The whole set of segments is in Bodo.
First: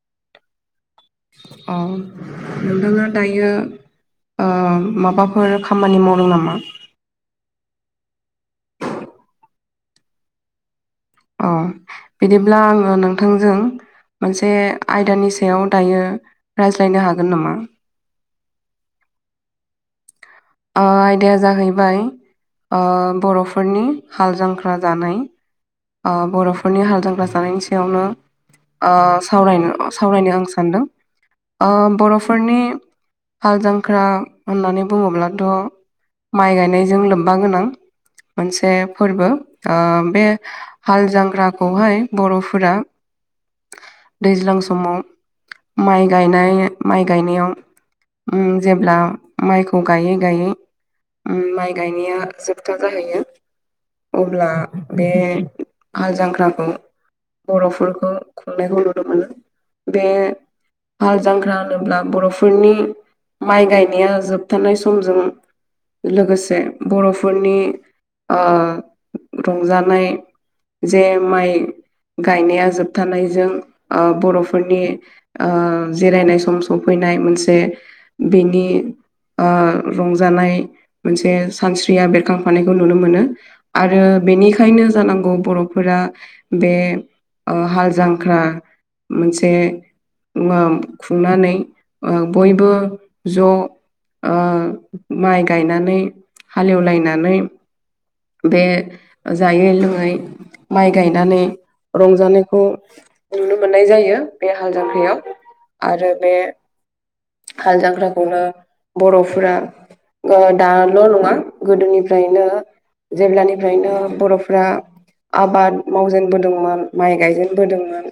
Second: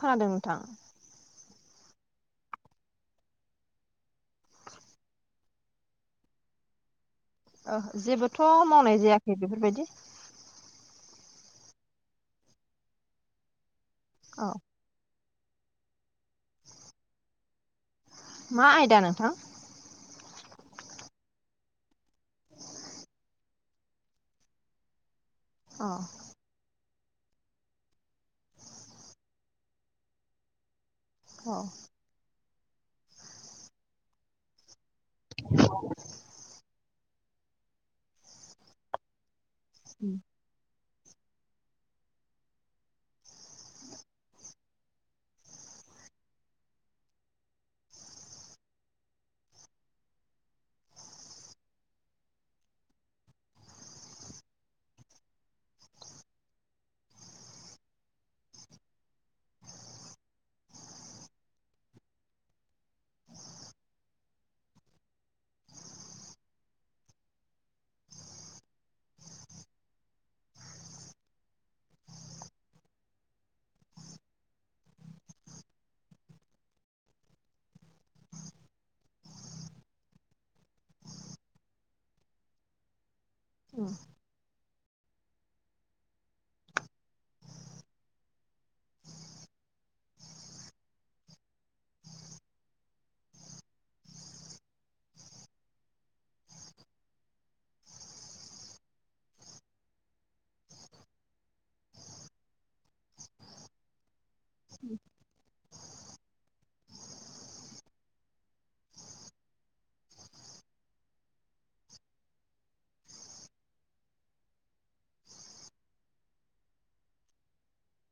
खोनादों नोंथां। अ नोंथाङा दायो ओ माबाफोर खामानि मावदों नामा? ओ जेबोथ' मावनाय जायाखै बेफोरबायदि ओ बिदिब्ला आङो नोंथांजों औ मोनसे आयदानि सायाव दायो रायज्लायनो हागोन नामा? मा आयदा नोंथां? ओ आयदाया जाहैबाय ओ बर'फोरनि हाल जांख्रा जानाय। औ ओ बर'फोरनि हाल जांग्रा जानायनि सायावनो ओ सावरायनो सावरायनो आं सानदों औ ओ बर'फोरनि हाल जांख्रा होननानै बुङोब्लाथ' माइ गायनायजों लोब्बा गोनां मोनसे फोरबो ओ बे हाल जांग्राखौहाय बर'फोरा दैज्लां समाव माइ गायनाय माइ गायनायाव उम जेब्ला माइखौ गायै गायै उम माइ गायनाया जोबथा जाहैयो अब्ला बे हाल जांख्राखौ बर'फोरखौ खुंनायखौ नुनो मोनो। बे हाल जांख्रा होनोब्ला बर'फोरनि माइ गायनाया जोबथानाय समजों लोगोसे बर'फोरनि ओ रंजानाय जे माइ गायनाया जोब थानायजों ओ बर'फोरनि ओ जिरायनाय सम सफैनाय मोनसे बेनि ओ रंजानाय मोनसे सानस्रिया बेरखांफानायखौ नुनो मोनो। उम आरो बेनिखायनो जानांगौ बर'फोरा बे ओ हाल जांख्रा मोनसे उमाम खुंनानै बयबो ज' माइ गायनानै हालेवलायनानै बे जायै लोङै माइ गायनानै रंजानायखौ नुनो मोननाय जायो बे हाल जांख्रायाव आरो बे हाल जग्राखौनो बर'फोरा ओ दाल' नङा गोदोनिफ्रायनो जेब्लानिफ्रायनो बर'फोरा आबाद मावजेनबोदोंमोन माइ गायजेनबोदोंमोन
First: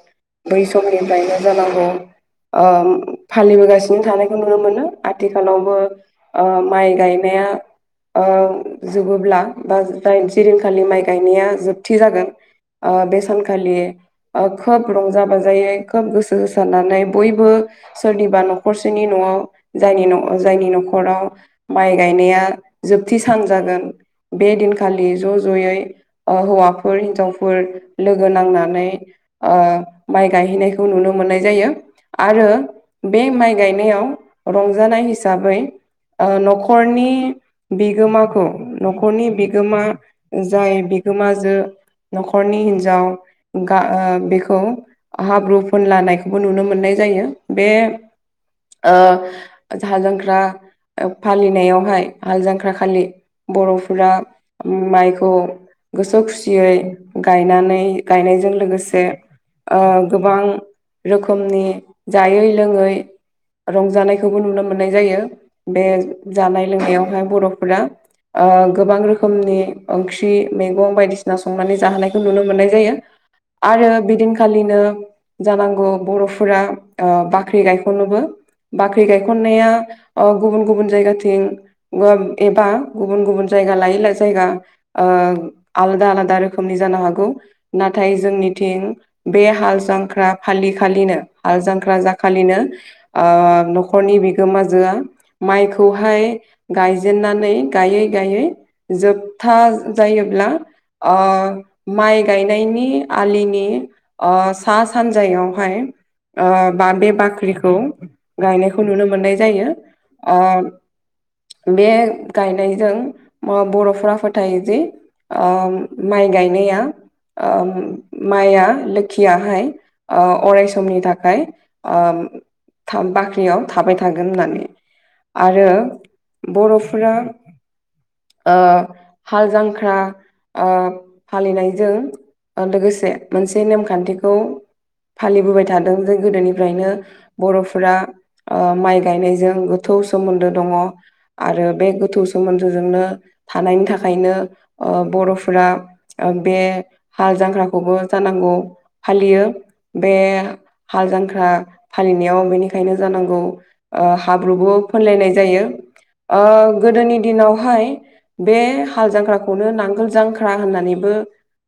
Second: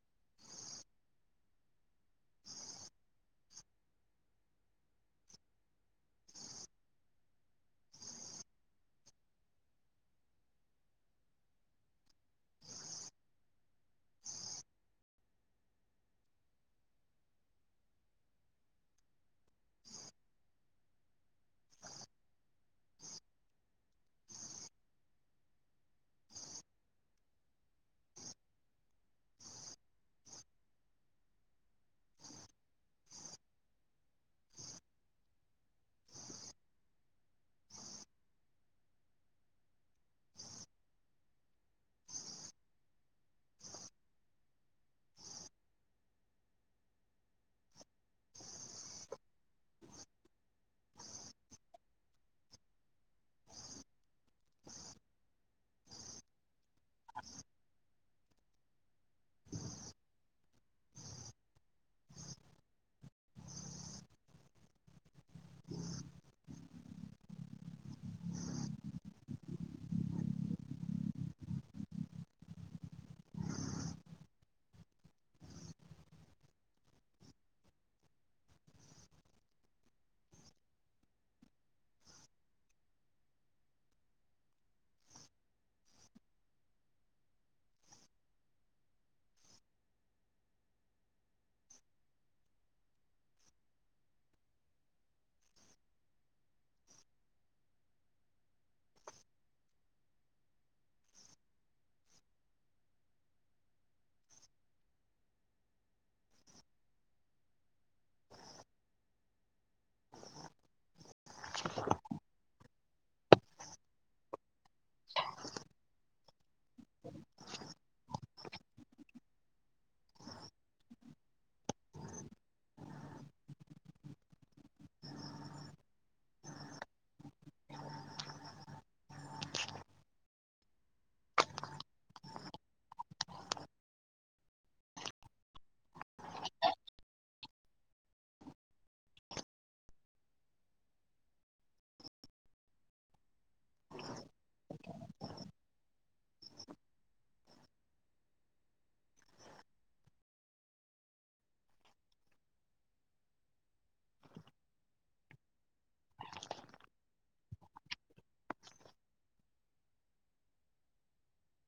बै समनिफ्रायनो जानांगौ ओ फालिबोगासिनो सिनो थानायखौ नुनो मोनो आथिखालावबो ओ माइ गायनाया ओ जोबोब्ला बा जे दिनखालि माइ गायनाया जोबथि जागोन ओ बेसानखालि ओ खोब रंजा बाजायै खोब गोसो होसारनानै बयबो सोरनिबा नखर 'खरसेनि न'आव जायनि जायनि न'खराव माइ गायनाया जोबथि सान जागोन बे दिनखालि ज' ज'यै ओ हौवाफोर हिन्जावफोर लोगो नांनानै ओ माइ गायहैनायखौ नुनो मोननाय जायो आरो बे माइ माइ गायनायाव रंजानाय हिसाबै न'खरनि बिगोमाखौ न'खरनि बिगोमा जाय बिगोमाजो न'खरनि हिन्जाव गा ओ बेखौ हाब्रु फोनलानायखौबो नुनो मोननाय जायो बे ओ जाल जांख्रा फालिनायावहाय हाल जांख्राखालि बर'फोरा माइखौ गोसो खुसियै गायनानै गायनायजों लोगोसे ओ गोबां रोखोमनि जायै लोङै रंजानायखौबो नुनो मोननाय जायो बे जानाय लोंनायावहाय बर'फोरा ओ गोबां रोखोमनि ओंख्रि मैगं बायदिसिना संनानै जाहोनायखौ नुनो मोननाय जायो। आरो बिदिनखालिनो जानांगौ बर'फोरा ओ बाख्रि गायख'नोबो। बाख्रि गायखन्नाया ओ गुबुन गुबुन जायगाथिं ओ एबा गुबुन गुबुन जायगा लायैै जायगा ओ आलादा आलादा रोखोमनि जानो हागौ नाथाय जोंनिथिं बे हाल जांख्रा फालि खालिनो हाल जांख्रा जाखालिनो ओ न'खरनि बिगोमाजोआ माइखौहाय गायजेनन्नानै गायै गायै जोबथा जायोब्ला ओ माइ गायनायनि आलिनि ओ सा सानजायावहाय ओ बा बे बाख्रिखौ गायनायखौ नुनो मोननाय जायो ओ बे गायनायजों म बर'फोरा फोथायोजि ओ माइ गायनाया ओ माइआ लोखियाहाय ओ अराय समनि थाखाय ओम बाख्रियाव थाबाय थागोन होननानै। आरो बर'फोरा ओ हाल जांख्रा ओ फालिनायजों ओ लोगोसे मोनसे नेमखान्थिखौ फालिबोबाय थादों जे गोदोनिफ्रायनो बर'फोरा ओ माइ गायनायजों गोथौ सोमोन्दो दङ। आरो बे गोथौ सोमोन्दोजोंनो थानायनि थाखायनो ओ बर'फोरा ओ बे हाल जांख्राखौबो जानांगौ फालियो बे हाल जांख्रा फालिनायाव बेनिखायनो जानांगौ ओ हाब्रुबो फोनलायनाय जायो। ओ गोदोनि दिनावहाय बे हाल जांख्राखौनो नांगोल जांख्रा होननानैबो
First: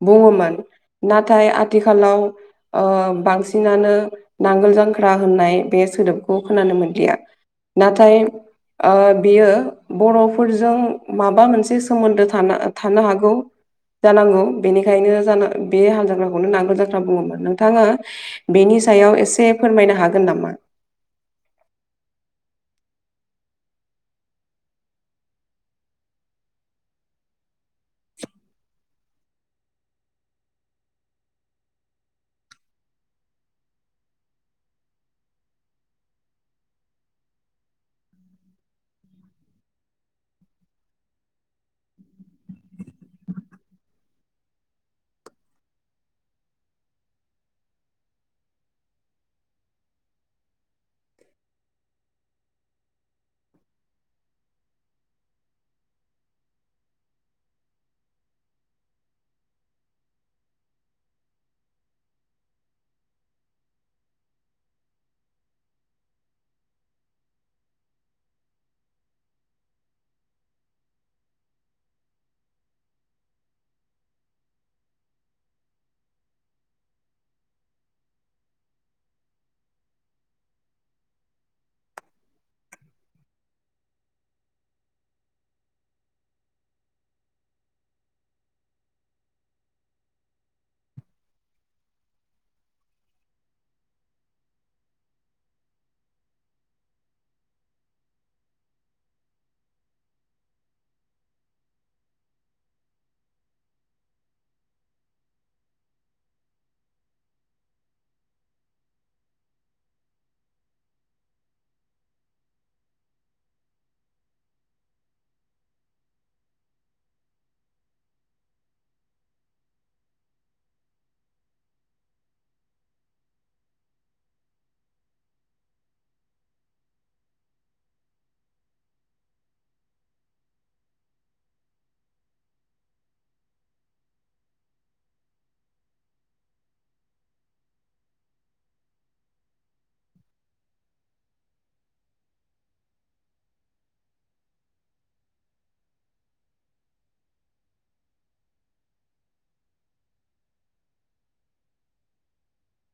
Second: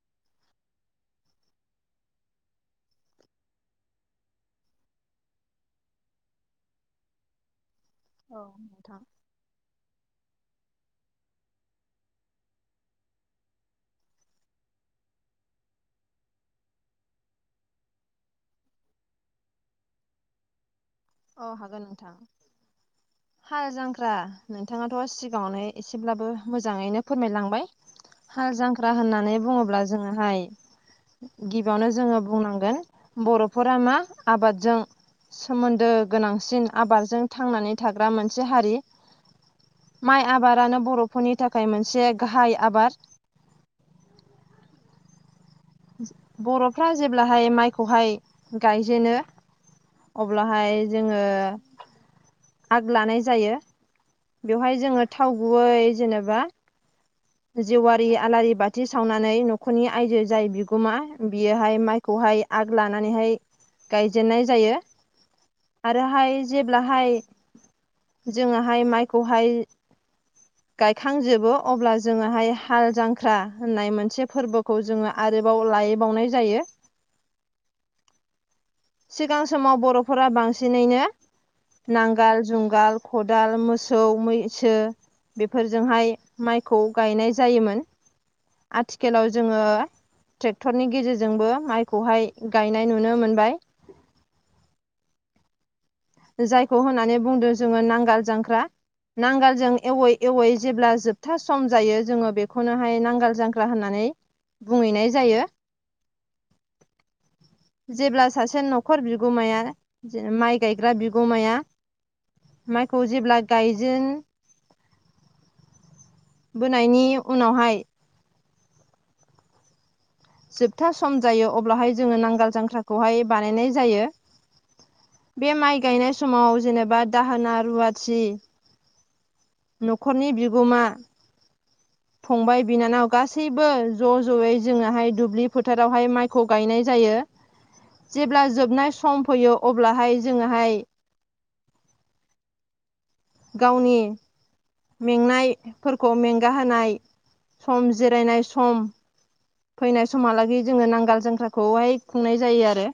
बुङोमोन नाथाय आथिखालाव ओ बांसिनानो नांगोल जांख्रा होननाय बे सोदोबखौ खोनानो मोनलिया। नाथाय औ ओ नोंथां बियो बर'फोरजों माबा मोनसे सोमोन्दो थाना थानो हागौ। जानांगौ बेनिखायनो जाना बे हाल जांख्राखौनो नांगोल जांख्रा बुङोमोन नोंथाङा बेनि सायाव एसे फोरमायनो हागोन नामा? अ हागोन नोंथां। हाल जांख्रा नोंथाङाथ' सिगाङावनो एसेब्लाबो मोजाङैनो फोरमायलांबाय। हाल जांख्रा होननानै बुङोब्ला जोङोहाय गिबियावनो जोङो बुंनांगोन बर'फोरा मा आबादजों सोमोन्दो गोनांसिन आबादजों थांनानै थाग्रा मोनसे हारि। माइ आबारानो बर'फोरनि थाखाय मोनसे गाहाइ आबाद। बर'फ्रा जेब्लाहाय माइखौहाय गायजेनो अब्लाहाय जोङो आग लानाय जायो। बेवहाय जोङो थाव गुबै जेनेबा जेवारि आलारि बाथि सावनानै न'खरनि आयजो जाय बिगोमा बियोहाय माइ खौहाय आग लानानैहाय गायजेन्नाय जायो। आरोहाय जेब्लाहाय जोङाहाय माइखौहाय गायखांजोबो अब्ला जोङोहाय हाल जांख्रा होननाय मोनसे फोरबो खौ जोङो आरोबाव लायबावनाय जायो सिगां समाव बर'फोरा बांसिनैनो नांगाल, जुंगाल, खदाल, मोसौ, मैसो बेफोरजोंहाय माइखौ गायनाय जायोमोन आथिखालाव जोङो ट्रेक्टरनि गेजेरजोंबो माइखौहाय गायनाय नुनो मोनबाय [inaudible] जायखौ होननानै बुंदों जोङो नांगोल जांख्रा नांगोलजों एवै एवै जेब्ला जोबथा सम जायो जोङो बेखौनोहाय नांगाल जांग्रा होननानै बुंहैनाय जायो जेब्ला सासे न'खर बिगोमाया माइ गायग्रा बिगोमाया माइखौ जेब्ला गायजेन बोनायनि उनावहाय जोबथा सम जायो अब्लाहाय जोङो नांगाल जांख्राखौहाय बानायनाय जायो बे माइ गायनाय समाव जेनेबा दाहोना, रुवाथि न'खरनि बिगोमा फंबाय, बिनानाव गासैबो ज' जयै जोङोहाय दुब्लि फोथारावहाय माइ खौ गायनाय जायो जेब्ला जोबनाय सम फैयो अब्लाहाय जोङोहाय गावनि मेंनायफोरखौ मेंगाहोनाय सम जिरायनाय सम फैनाय समहालागै जोङो नांगोल जांख्राखौहाय खुंनाय जायो आरो।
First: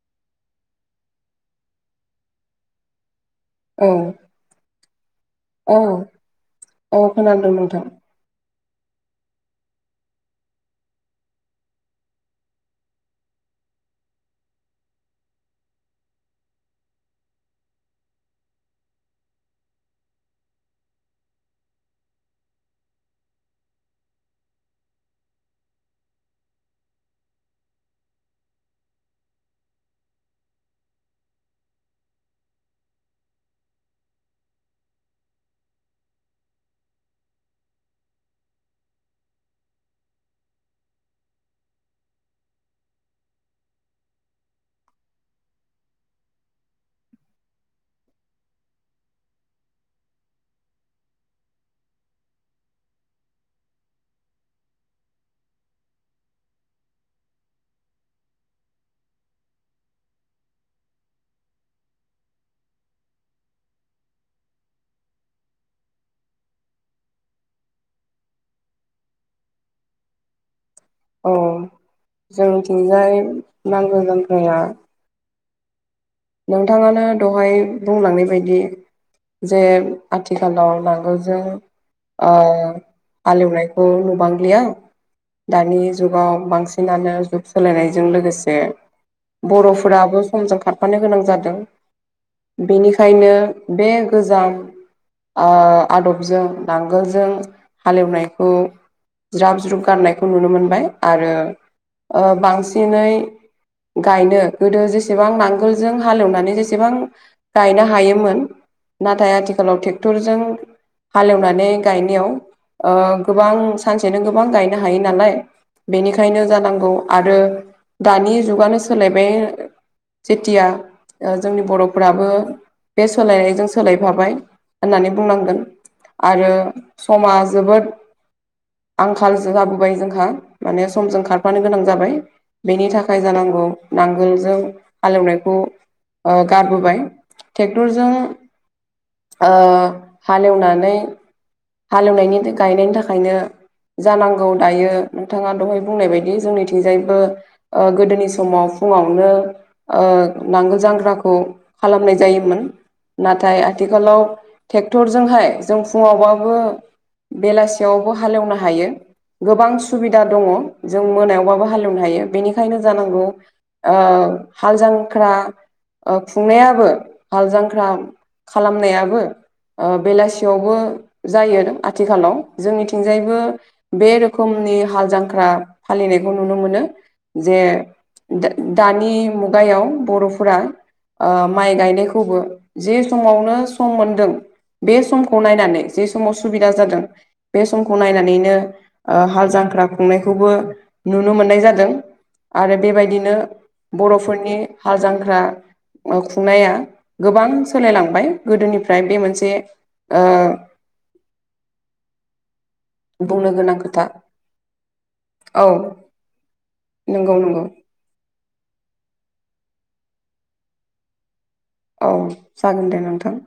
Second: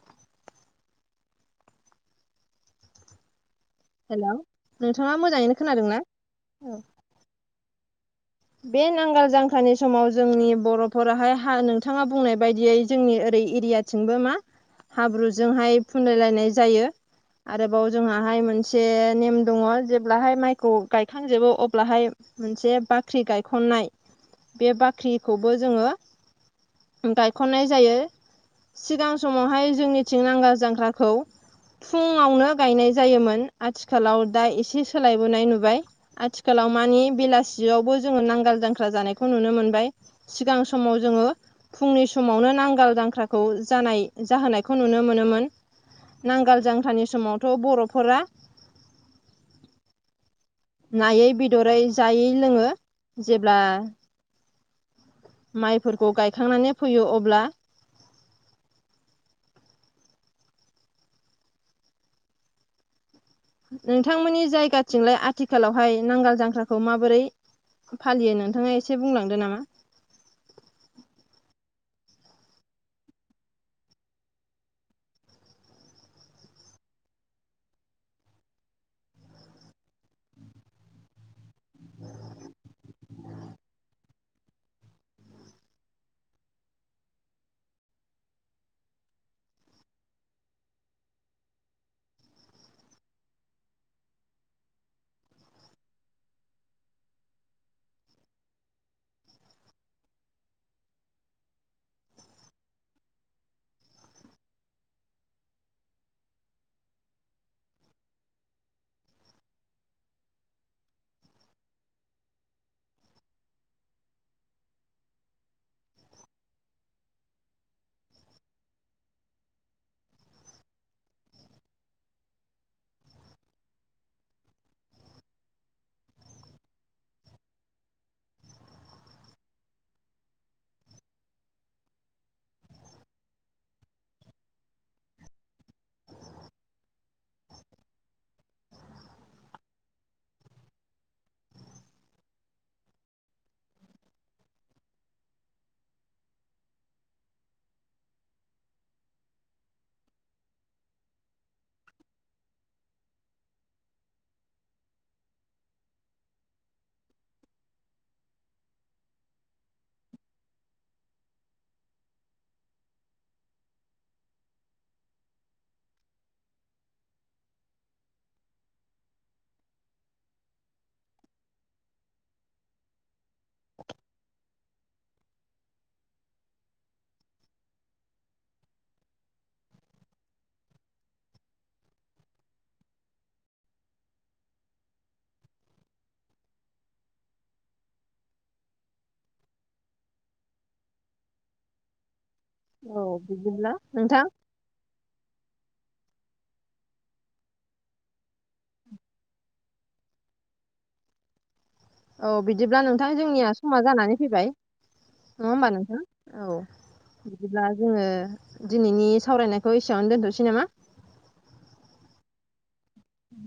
औ हेलौ नोंथाङा मोजाङैनो औ खोनादों ना? औ। खोनादों नोंथां। बे नांगाल जांख्रानि समाव जोंनि बर'फोराहाय हा नोंथाङा बुंनाय बायदियै जोंनि ओरै एरिया थिंबो मा हाब्रुजोंहाय फुनलाय लायनाय जायो आरोबाव जोंङाहाय मोनसे नेम दङ जेब्लाहाय माइखौ गायखांजोबो अब्लाहाय मोनसे बाख्रि गायखन्नाय बे बाख्रिखौबो जोङो गायख'ननाय जायो। सिगां समावहाय जोंनिथिं नांगोल जांग्राखौ फुङावनो गायनाय जायोमोन आथिखालाव दा एसे सोलायबोनाय नुबाय आथिखालाव मानि बेलासियावबो जोङो नांगाल जांख्रा जानायखौ नुनो मोनबाय सिगां समाव जोङो फुंनि समावनो नांगाल दांख्राखौ जानाय जाहोनायखौ नुनो मोनोमोन। नांगाल जांख्रानि समावथ' बर'फोरा नायै, बेदरै जायै लोङो जेब्ला माइफोरखौ गायखांनानै फैयो अब्ला नोंथांमोननि जायगाथिंलाय आथिखालावहाय नांगाल जांख्राखौ माबोरै फालियो नोंथाङा एसे बुंलांदो नामा? औ जोंथिंजाय नांगौ जांख्राया नोंथाङानो दहाय बुंलांनाय बायदि जे आथिखालाव नांगोलजों ओ हालेवनायखौ नुबांलिया। दानि जुगाव बांसिनानो जुग सोलायनायजों लोगोसे बर'फोराबो समजों खारफानो गोनां जादों। बेनिखायनो बे गोजाम ओ आदबजों नांगोलजों हालेवनायखौ ज्राब ज्रुब गारनायखौ नुनो मोनबाय आरो ओ बांसिनै गायनो गोदो जेसेबां नांगोल जों हालएवनानै जेसेबां गायनो हायोमोन नाथाय आथिखालाव ट्रेक्टरजों हालेवनानै गायनायाव ओ गोबां सानसेनो गोबां गायनो हायो नालाय। बेनिखायनो जानांगौ आरो दानि जुगानो सोलायबाय। जेथिया जोंनि बर'फोराबो बे सोलायनायजों सोलायफाबाय होननानै बुंनांगोन आरो समा जोबोद आंखाल जाबोबाय जोंहा माने समजों खारफानो गोनां जाबाय बेनि थाखाय जानांगौ नांगोलजों हालेवनायखौ ओ गारबोबाय ट्रेक्टरजों ओ हालेवनानै हालेवनायनि गायनायनि थाखायनो जानांगौ दायो नोंथाङा दहाय बुंनाय बायदि जोंनिथिंजायबो ओ गोदोनि समाव फुंङावनो ओ नांगोल जांग्राखौ खालामनाय जायोमोन। नाथाय आथिखालाव ट्रेक्टरजोंहाय जों फुङावबाबो बेलासियावबो हालेवनो हायो। गोबां सुबिदा दङ जों मोनायावबाबो हालेवनो हायो बेनिखायनो जानांगौ हाल जांख्रा ओ खुंनायाबो हाल जांख्रा खालामनायाबो ओ बेलासियावबो जायो आथिखालाव जोंनिथिं थिंजायबो बे रोखोमनि हाल जांख्रा फालिनायखौ नुनो मोनो जे दा-दानि मुगायाव बर'फोरा ओ माइ गायनायखौबो जे समावनो सम मोनदों। बे समखौ नायनानै जे समाव सुबिदा जादों बे समखौ नायनानैनो ओ हाल जांख्रा खुंनायखौबो नुनो मोननाय जादों आरो औ बेबायदिनो बिदिब्ला नोंथां माने हाल जांख्रा- ओ खुंनाया गोबां सोलायलांबाय गोदोनिफ्राय बे मोनसे ओ औ बिदिब्ला नों नोंथां बुंनो जोंनिया गोनां समा खोथा जानानै फैबाय नङा औ होमबा नोंथां औ नंगौ नंगौ बिदिब्ला जोङो दिनैनि सावरायनायखौ एसेबांनो दोनथ'सै नामा? औ जागोन दे नोंथां।